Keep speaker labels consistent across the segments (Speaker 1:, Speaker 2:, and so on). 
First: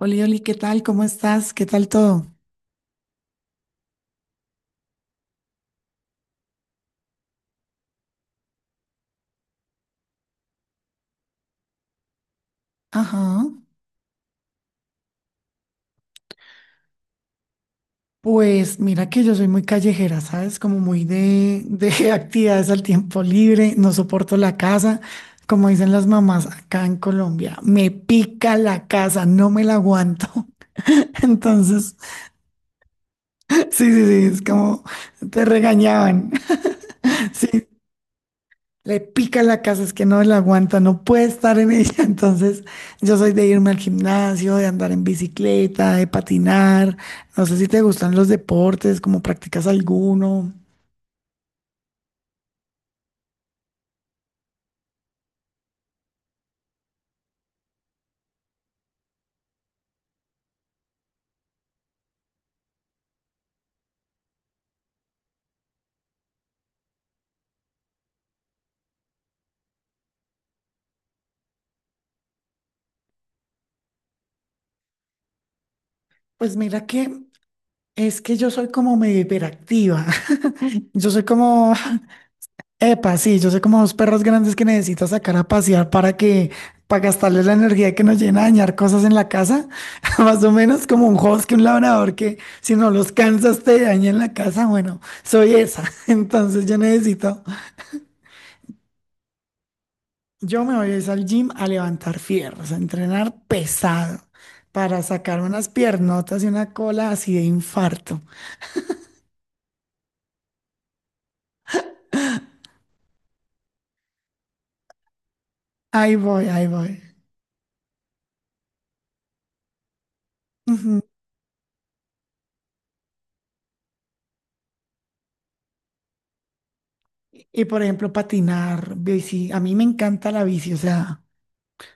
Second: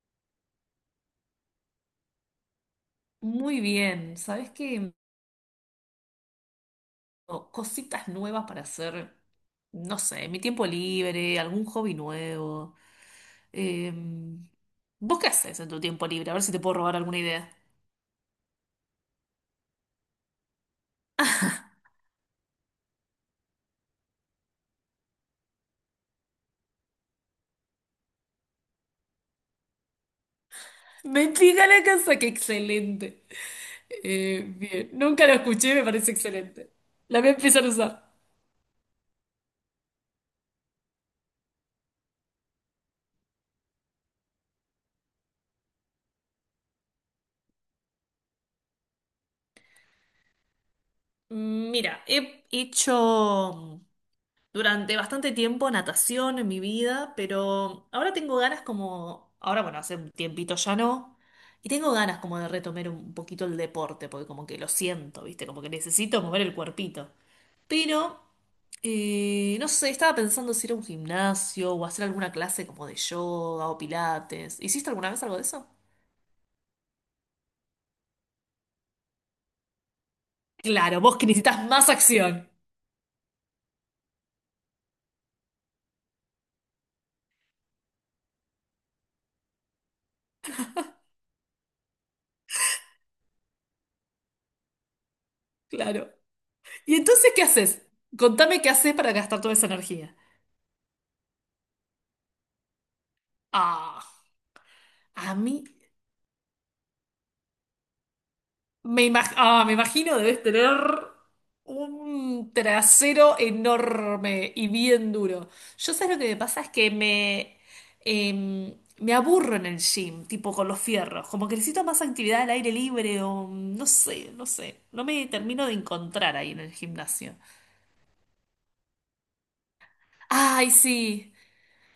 Speaker 1: Oli, Oli, ¿qué tal? ¿Cómo estás? ¿Qué tal todo?
Speaker 2: Muy bien, ¿sabes qué? O cositas nuevas para hacer, no sé, en mi tiempo libre, algún hobby nuevo.
Speaker 1: Ajá.
Speaker 2: Em, ¿Vos qué haces en tu tiempo libre? A ver si te puedo robar alguna idea.
Speaker 1: Pues mira que yo soy muy callejera, ¿sabes? Como muy de actividades al tiempo libre, no soporto la casa, como dicen las mamás acá en Colombia, me pica la casa, no me la aguanto.
Speaker 2: Me pica la
Speaker 1: Entonces,
Speaker 2: casa, qué excelente.
Speaker 1: sí, sí, sí, es como
Speaker 2: Bien, nunca lo
Speaker 1: te
Speaker 2: escuché, me parece
Speaker 1: regañaban.
Speaker 2: excelente. La voy a empezar
Speaker 1: Sí.
Speaker 2: a usar.
Speaker 1: Le pica la casa, es que no la aguanta, no puede estar en ella. Entonces, yo soy de irme al gimnasio, de andar en bicicleta, de patinar. No sé si te gustan los deportes, como practicas alguno.
Speaker 2: Mira, he hecho durante bastante tiempo natación en mi vida, pero ahora tengo ganas como, ahora bueno, hace un tiempito ya no, y tengo ganas como de retomar un poquito el deporte, porque como que lo siento, ¿viste? Como que necesito mover el cuerpito. Pero, no sé, estaba pensando si ir a un gimnasio o hacer alguna clase como de yoga o pilates. ¿Hiciste alguna vez algo de eso?
Speaker 1: Pues mira que es que yo soy como medio hiperactiva.
Speaker 2: Claro,
Speaker 1: Yo
Speaker 2: vos
Speaker 1: soy
Speaker 2: que necesitas
Speaker 1: como,
Speaker 2: más acción.
Speaker 1: epa, sí, yo sé como dos perros grandes que necesitas sacar a pasear para que, para gastarles la energía que nos llena a dañar cosas en la casa. Más o menos como un husky, un labrador que si no los cansas te daña en la casa. Bueno, soy esa.
Speaker 2: Claro.
Speaker 1: Entonces yo
Speaker 2: ¿Y entonces qué
Speaker 1: necesito,
Speaker 2: haces? Contame qué haces para gastar toda esa energía.
Speaker 1: yo me voy a ir al gym a levantar fierros, a entrenar pesado
Speaker 2: Ah,
Speaker 1: para
Speaker 2: a
Speaker 1: sacar
Speaker 2: mí
Speaker 1: unas piernotas y una cola así de infarto.
Speaker 2: Ah, me imagino debes tener un trasero enorme y bien duro. Yo sé
Speaker 1: Ahí
Speaker 2: lo que me
Speaker 1: voy,
Speaker 2: pasa
Speaker 1: ahí
Speaker 2: es que
Speaker 1: voy.
Speaker 2: me, me aburro en el gym, tipo con los
Speaker 1: Ujú.
Speaker 2: fierros. Como que necesito más actividad al aire libre o no sé. No me termino de encontrar ahí en el gimnasio.
Speaker 1: Y por ejemplo, patinar, bici. A mí me encanta la
Speaker 2: Ay,
Speaker 1: bici, o sea,
Speaker 2: sí.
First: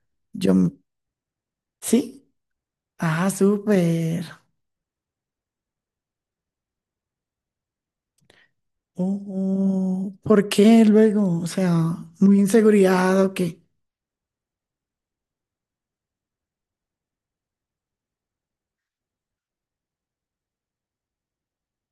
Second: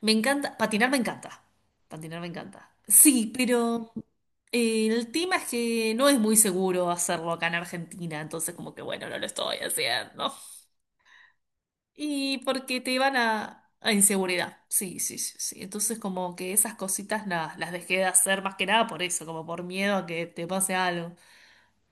Speaker 2: Me
Speaker 1: yo
Speaker 2: encanta,
Speaker 1: m-.
Speaker 2: patinar me encanta. Patinar me
Speaker 1: Sí.
Speaker 2: encanta.
Speaker 1: Ah,
Speaker 2: Sí, pero
Speaker 1: súper.
Speaker 2: el tema es que no es muy seguro hacerlo acá en Argentina, entonces como que bueno, no lo estoy
Speaker 1: Oh,
Speaker 2: haciendo.
Speaker 1: ¿por qué luego? O sea, muy
Speaker 2: Y porque te van
Speaker 1: inseguridad o qué.
Speaker 2: a inseguridad. Sí, sí, sí, sí. Entonces como que esas cositas las dejé de hacer más que nada por eso, como por miedo a que te pase algo.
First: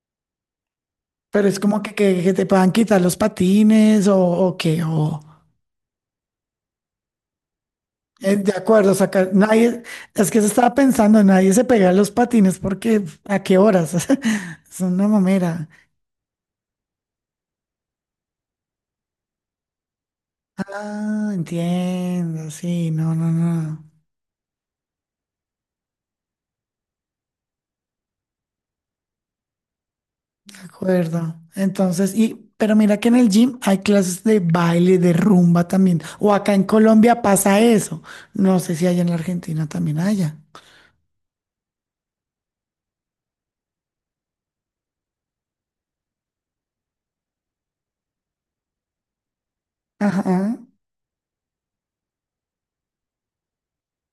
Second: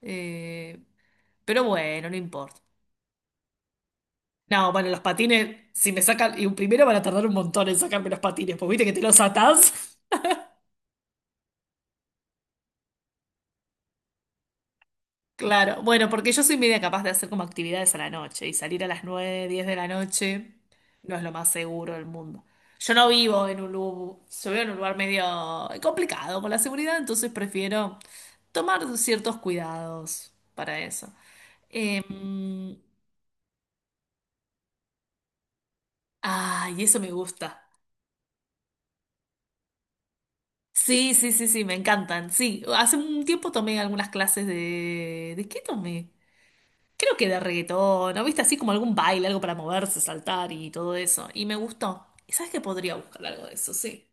Speaker 2: Eh,
Speaker 1: Pero es
Speaker 2: pero
Speaker 1: como que,
Speaker 2: bueno, no
Speaker 1: que, que te
Speaker 2: importa.
Speaker 1: puedan quitar los patines o
Speaker 2: No,
Speaker 1: qué.
Speaker 2: bueno, los
Speaker 1: O,
Speaker 2: patines, si me sacan, y primero van a tardar un montón en sacarme los
Speaker 1: de
Speaker 2: patines, porque viste
Speaker 1: acuerdo,
Speaker 2: que te los
Speaker 1: sacar.
Speaker 2: atás.
Speaker 1: Nadie. Es que se estaba pensando, nadie se pega los patines porque ¿a qué horas? Es una mamera.
Speaker 2: Claro, bueno, porque yo soy media capaz de hacer como actividades a la noche y salir a las 9, 10 de la noche no es
Speaker 1: Ah,
Speaker 2: lo más seguro del mundo.
Speaker 1: entiendo. Sí,
Speaker 2: Yo no
Speaker 1: no, no,
Speaker 2: vivo en un
Speaker 1: no.
Speaker 2: lugar, yo vivo en un lugar medio complicado con la seguridad, entonces prefiero tomar ciertos cuidados para eso.
Speaker 1: Acuerdo.
Speaker 2: Eh,
Speaker 1: Entonces, y, pero mira que en el gym hay clases de baile, de rumba también. O acá en
Speaker 2: ah, y eso me
Speaker 1: Colombia pasa
Speaker 2: gusta.
Speaker 1: eso. No sé si allá en la Argentina también haya.
Speaker 2: Sí, sí, sí, sí, me encantan. Sí, hace un tiempo tomé algunas clases de... ¿De qué tomé? Creo que de reggaetón, ¿no? ¿Viste? Así como algún baile, algo para moverse, saltar
Speaker 1: Ajá.
Speaker 2: y todo eso. Y me gustó. ¿Y sabes que podría buscar algo de eso? Sí.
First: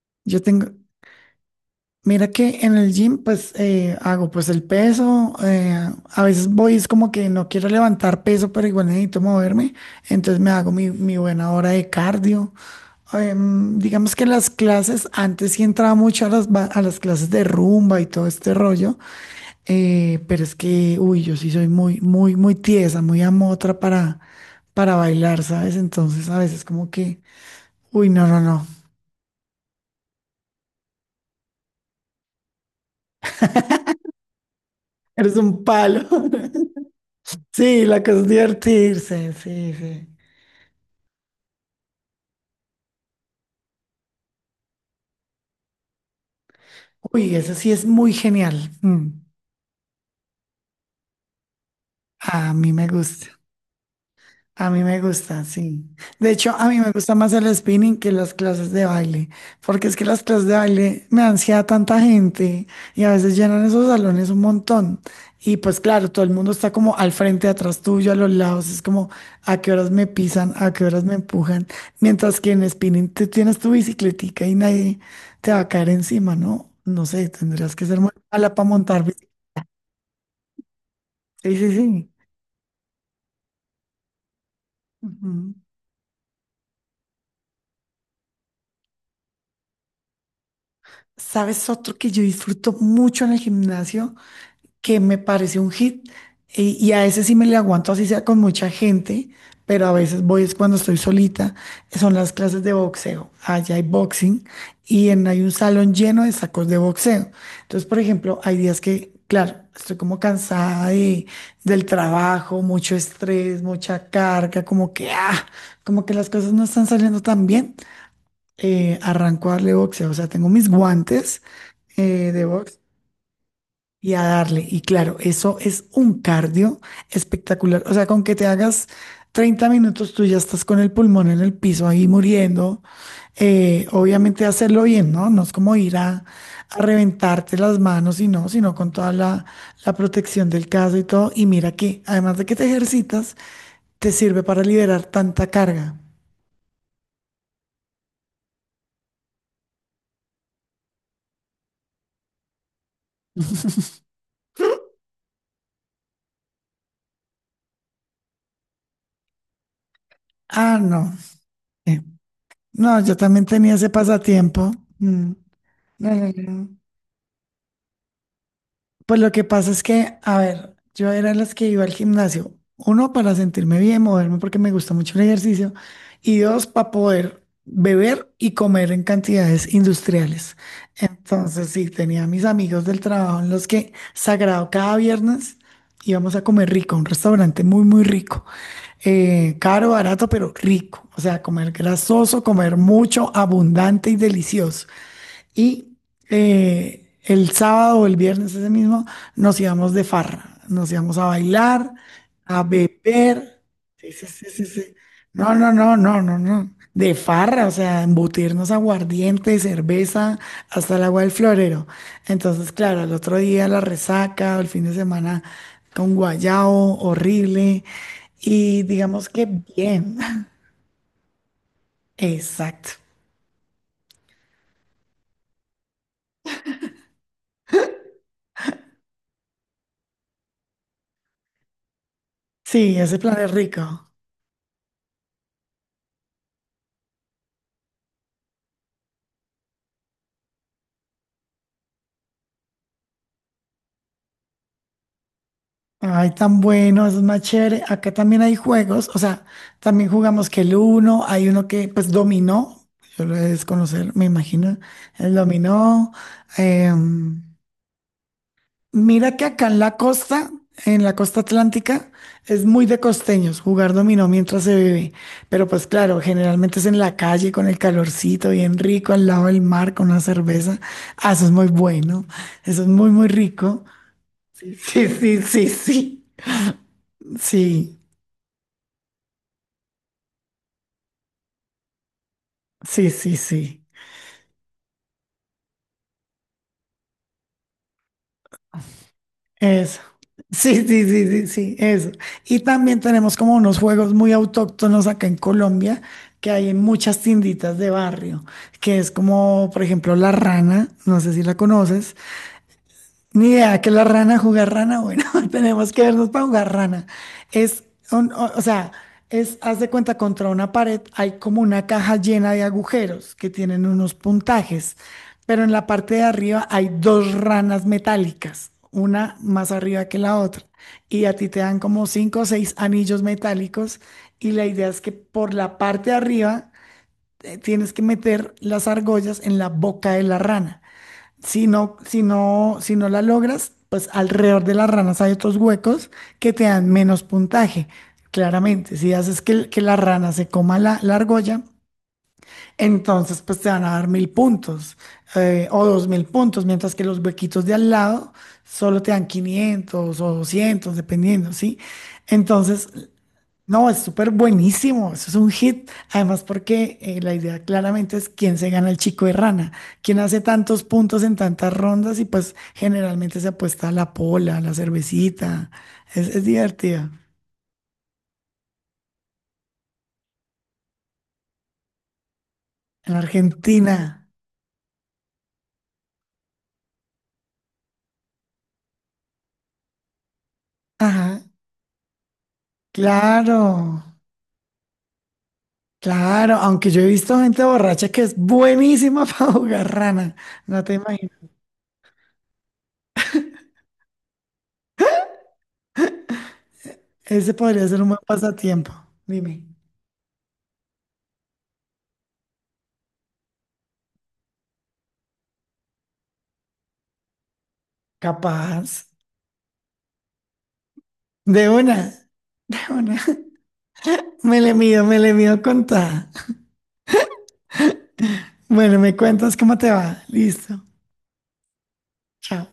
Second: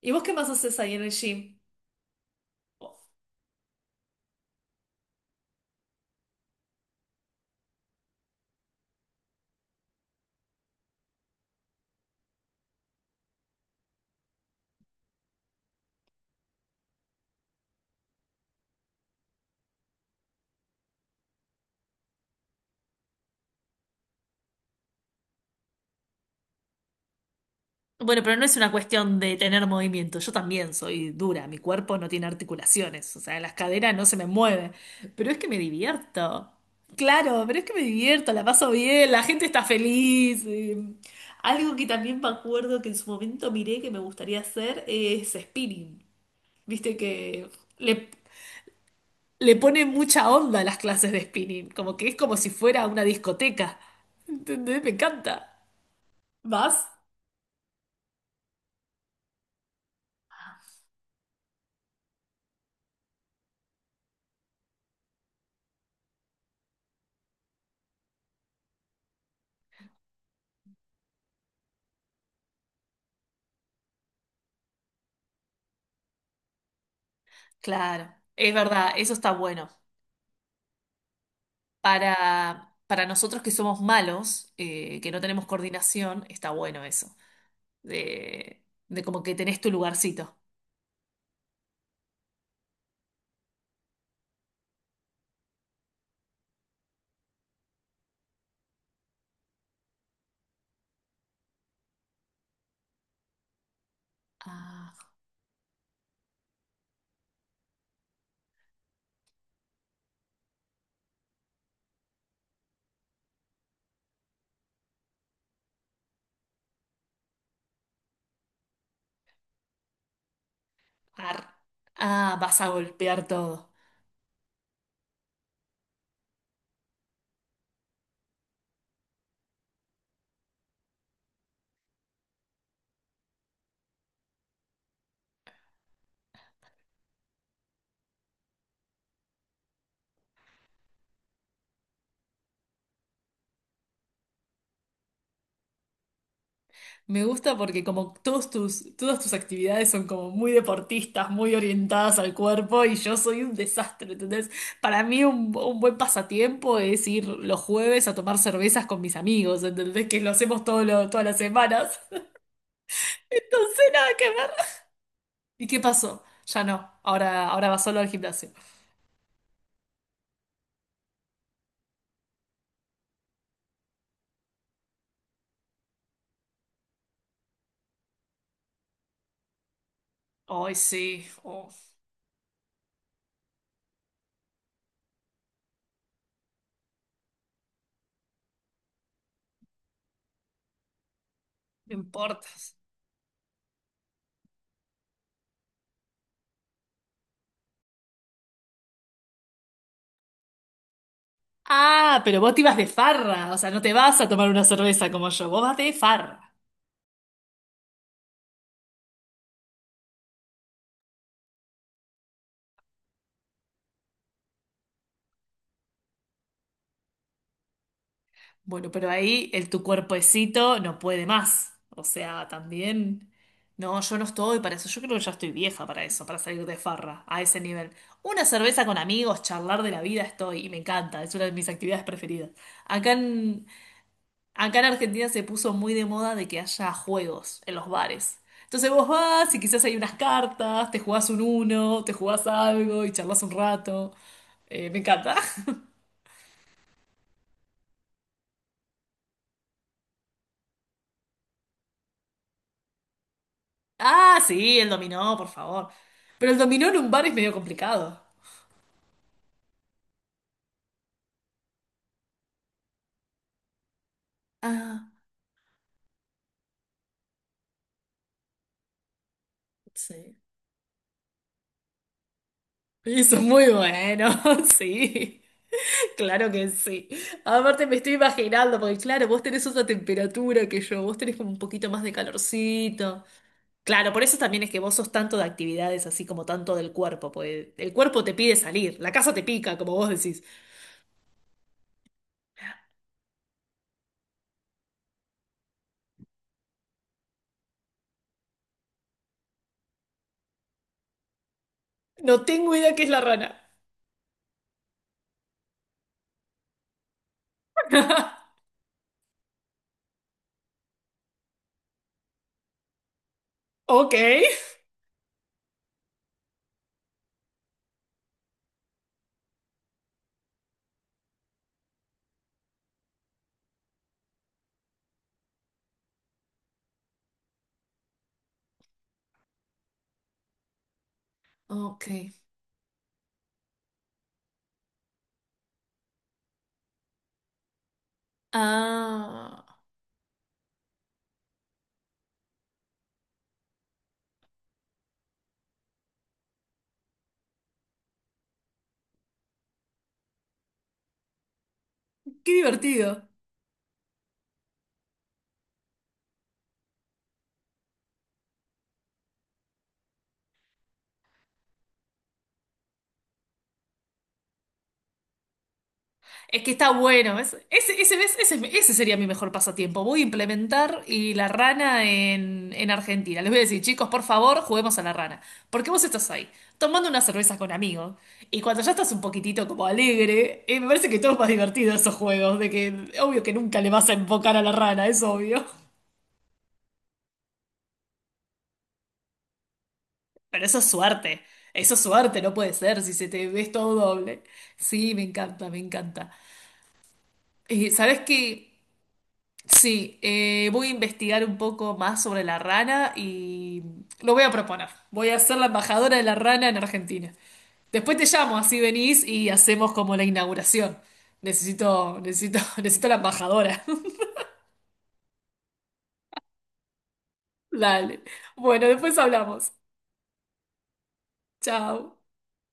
Speaker 2: ¿Y vos qué
Speaker 1: Yo
Speaker 2: más
Speaker 1: tengo.
Speaker 2: haces ahí en el gym?
Speaker 1: Mira que en el gym pues hago pues el peso, a veces voy es como que no quiero levantar peso, pero igual necesito moverme, entonces me hago mi, mi buena hora de cardio. Digamos que las clases, antes sí entraba mucho a las, a las clases de rumba y todo este rollo, pero es que, uy, yo sí soy muy, muy, muy tiesa, muy amotra para bailar, ¿sabes? Entonces a veces como que, uy,
Speaker 2: Bueno,
Speaker 1: no,
Speaker 2: pero
Speaker 1: no,
Speaker 2: no es
Speaker 1: no,
Speaker 2: una cuestión de tener movimiento. Yo también soy dura. Mi cuerpo no tiene articulaciones. O sea, las caderas no se me mueven. Pero
Speaker 1: eres
Speaker 2: es que me
Speaker 1: un palo.
Speaker 2: divierto. Claro, pero es que me
Speaker 1: Sí, la cosa es
Speaker 2: divierto, la paso bien, la
Speaker 1: divertirse,
Speaker 2: gente está
Speaker 1: sí, sí.
Speaker 2: feliz. Algo que también me acuerdo que en su momento miré que me gustaría hacer es spinning. Viste
Speaker 1: Uy,
Speaker 2: que
Speaker 1: eso sí es
Speaker 2: le,
Speaker 1: muy genial. Mm,
Speaker 2: le pone mucha onda a las clases de spinning, como que es como si
Speaker 1: a mí me
Speaker 2: fuera una
Speaker 1: gusta.
Speaker 2: discoteca.
Speaker 1: A
Speaker 2: ¿Entendés?
Speaker 1: mí
Speaker 2: Me
Speaker 1: me gusta,
Speaker 2: encanta.
Speaker 1: sí. De hecho, a mí
Speaker 2: ¿Vas?
Speaker 1: me gusta más el spinning que las clases de baile, porque es que las clases de baile me dan ansiedad tanta gente y a veces llenan esos salones un montón. Y pues claro, todo el mundo está como al frente, atrás tuyo, a los lados, es como a qué horas me pisan, a qué horas me empujan, mientras que en spinning tú tienes tu bicicletica y nadie te va a caer encima, ¿no? No sé, tendrías que ser muy
Speaker 2: Claro, es
Speaker 1: mala para
Speaker 2: verdad,
Speaker 1: montar
Speaker 2: eso está
Speaker 1: bicicleta.
Speaker 2: bueno.
Speaker 1: Sí, sí, sí.
Speaker 2: Para nosotros que somos malos, que no tenemos
Speaker 1: Ujú.
Speaker 2: coordinación, está bueno eso. De como que tenés tu lugarcito.
Speaker 1: ¿Sabes otro que yo disfruto mucho en el gimnasio? Que me parece un hit y a ese sí me le aguanto así sea con mucha gente, pero a veces voy es cuando estoy solita, son las clases de boxeo. Allá hay boxing
Speaker 2: Ah,
Speaker 1: y en, hay un salón lleno de sacos de boxeo. Entonces, por ejemplo, hay días que, claro, estoy como cansada de, del trabajo, mucho estrés, mucha carga, como que, ah, como que las cosas no están saliendo tan bien. Arranco a darle boxeo, o sea, tengo mis guantes
Speaker 2: ar- ah,
Speaker 1: de
Speaker 2: vas a
Speaker 1: box
Speaker 2: golpear todo.
Speaker 1: y a darle. Y claro, eso es un cardio espectacular. O sea, con que te hagas 30 minutos, tú ya estás con el pulmón en el piso ahí muriendo. Obviamente hacerlo bien, ¿no? No es como ir a reventarte las manos y no, sino con toda la, la protección del caso y todo. Y mira que, además de que te ejercitas, te sirve para liberar tanta carga.
Speaker 2: Me gusta porque como todas tus actividades son como muy deportistas, muy orientadas al cuerpo y yo soy un desastre, ¿entendés? Para mí un buen pasatiempo es ir los jueves a tomar cervezas con mis amigos, ¿entendés? Que lo hacemos
Speaker 1: Ah, no.
Speaker 2: todas las semanas.
Speaker 1: Eh, No, yo también tenía
Speaker 2: Entonces
Speaker 1: ese
Speaker 2: nada que ver.
Speaker 1: pasatiempo. Mm.
Speaker 2: ¿Y qué
Speaker 1: No,
Speaker 2: pasó?
Speaker 1: no,
Speaker 2: Ya
Speaker 1: no.
Speaker 2: no, ahora va solo al gimnasio.
Speaker 1: Pues lo que pasa es que, a ver, yo era de las que iba al gimnasio. Uno, para sentirme bien, moverme porque me gusta mucho el ejercicio. Y dos, para poder beber y comer en cantidades industriales.
Speaker 2: Ay, sí,
Speaker 1: Entonces,
Speaker 2: oh,
Speaker 1: sí, tenía a mis amigos del trabajo en los que, sagrado, cada viernes íbamos a comer rico, a un restaurante muy, muy rico. Caro, barato, pero rico. O sea, comer
Speaker 2: no
Speaker 1: grasoso,
Speaker 2: importas.
Speaker 1: comer mucho, abundante y delicioso. Y el sábado o el viernes ese mismo nos íbamos de farra, nos íbamos a bailar,
Speaker 2: Ah, pero vos te
Speaker 1: a
Speaker 2: ibas de farra, o
Speaker 1: beber.
Speaker 2: sea, no te
Speaker 1: Sí,
Speaker 2: vas
Speaker 1: sí,
Speaker 2: a tomar
Speaker 1: sí,
Speaker 2: una
Speaker 1: sí, sí.
Speaker 2: cerveza como yo,
Speaker 1: No,
Speaker 2: vos
Speaker 1: no,
Speaker 2: vas de
Speaker 1: no, no, no,
Speaker 2: farra.
Speaker 1: no. De farra, o sea, embutirnos aguardiente, cerveza, hasta el agua del florero. Entonces, claro, el otro día la resaca, o el fin de semana con guayao, horrible. Y
Speaker 2: Bueno, pero
Speaker 1: digamos que
Speaker 2: ahí el tu
Speaker 1: bien.
Speaker 2: cuerpecito no puede más. O sea,
Speaker 1: Exacto.
Speaker 2: también. No, yo no estoy para eso. Yo creo que ya estoy vieja para eso, para salir de farra a ese nivel. Una cerveza con amigos, charlar de la vida estoy y me encanta. Es una de mis actividades preferidas.
Speaker 1: Sí,
Speaker 2: Acá
Speaker 1: ese plan es
Speaker 2: en,
Speaker 1: rico.
Speaker 2: acá en Argentina se puso muy de moda de que haya juegos en los bares. Entonces vos vas y quizás hay unas cartas, te jugás un uno, te jugás algo y charlas un rato. Me encanta.
Speaker 1: Ay, tan bueno, eso es más chévere. Acá también hay juegos, o sea, también jugamos que el uno, hay uno que pues dominó, yo lo he de desconocer, me
Speaker 2: Ah,
Speaker 1: imagino,
Speaker 2: sí, el
Speaker 1: el
Speaker 2: dominó, por favor.
Speaker 1: dominó.
Speaker 2: Pero el dominó en un bar es
Speaker 1: Em,
Speaker 2: medio complicado.
Speaker 1: mira que acá en la costa atlántica, es muy de costeños jugar dominó mientras se bebe,
Speaker 2: Ah,
Speaker 1: pero pues claro, generalmente es en la calle con el calorcito bien rico, al lado del mar con una
Speaker 2: sí.
Speaker 1: cerveza. Ah, eso es muy bueno, eso es muy, muy
Speaker 2: Eso es muy
Speaker 1: rico.
Speaker 2: bueno,
Speaker 1: Sí, sí,
Speaker 2: sí.
Speaker 1: sí, sí. Sí.
Speaker 2: Claro que sí. Aparte me
Speaker 1: Sí.
Speaker 2: estoy imaginando, porque claro, vos tenés otra temperatura que yo, vos tenés como un poquito más de
Speaker 1: Sí,
Speaker 2: calorcito.
Speaker 1: sí, sí.
Speaker 2: Claro, por eso también es que vos sos tanto de actividades así como tanto del cuerpo, pues el cuerpo te pide salir, la casa te pica, como
Speaker 1: Eso.
Speaker 2: vos decís.
Speaker 1: Sí, sí, sí, sí, sí, eso. Y también tenemos como unos juegos muy autóctonos acá en Colombia que hay en muchas tienditas de barrio, que es como, por ejemplo, la rana, no sé si la conoces.
Speaker 2: No tengo idea qué es la
Speaker 1: Ni
Speaker 2: rana.
Speaker 1: idea que la rana jugar rana, bueno, tenemos que vernos para jugar rana. Es o sea, es, haz de cuenta, contra una pared hay como una caja llena de agujeros que tienen unos
Speaker 2: Ok.
Speaker 1: puntajes, pero en la parte de arriba hay dos ranas metálicas, una más arriba que la otra, y a ti te dan como cinco o seis anillos metálicos, y la idea es que por la parte de arriba tienes que meter las argollas en la boca de la rana. Si no,
Speaker 2: Ok.
Speaker 1: si no, si no la logras, pues alrededor de las ranas hay otros huecos que te dan menos puntaje. Claramente, si haces que,
Speaker 2: Ah,
Speaker 1: que la rana se coma la, la argolla, entonces pues te van a dar 1.000 puntos o 2.000 puntos, mientras que los huequitos de al lado solo te dan 500 o 200 dependiendo, ¿sí?
Speaker 2: qué
Speaker 1: Entonces,
Speaker 2: divertido.
Speaker 1: no, es súper buenísimo, eso es un hit. Además, porque la idea claramente es quién se gana el chico de rana, quién hace tantos puntos en tantas rondas y pues generalmente se apuesta a la pola, a la cervecita. Es
Speaker 2: Es que está
Speaker 1: divertido.
Speaker 2: bueno. Ese sería mi mejor pasatiempo. Voy a implementar y la rana en
Speaker 1: En
Speaker 2: Argentina. Les voy a decir,
Speaker 1: Argentina.
Speaker 2: chicos, por favor, juguemos a la rana. Porque vos estás ahí, tomando una cerveza con amigos. Y cuando ya estás un poquitito como alegre, me parece que todo es
Speaker 1: Ajá,
Speaker 2: más divertido esos juegos. De que, obvio que nunca le
Speaker 1: claro,
Speaker 2: vas a enfocar a la rana, es obvio.
Speaker 1: claro. Aunque yo he visto gente borracha que es buenísima para jugar rana,
Speaker 2: Pero eso
Speaker 1: no
Speaker 2: es
Speaker 1: te imaginas.
Speaker 2: suerte. Eso es suerte, no puede ser si se te ves todo doble. Sí, me encanta, me encanta.
Speaker 1: Ese podría ser un buen
Speaker 2: ¿Sabes qué?
Speaker 1: pasatiempo, dime.
Speaker 2: Sí, voy a investigar un poco más sobre la rana y lo voy a proponer. Voy a ser la embajadora de la rana en Argentina. Después te llamo, así
Speaker 1: Capaz.
Speaker 2: venís y hacemos como la inauguración.
Speaker 1: De una,
Speaker 2: Necesito, necesito,
Speaker 1: de
Speaker 2: necesito
Speaker 1: una.
Speaker 2: la embajadora.
Speaker 1: Me le mido contada.
Speaker 2: Dale. Bueno,
Speaker 1: Bueno, me
Speaker 2: después
Speaker 1: cuentas
Speaker 2: hablamos.
Speaker 1: cómo te va. Listo.
Speaker 2: Chao.
Speaker 1: Chao.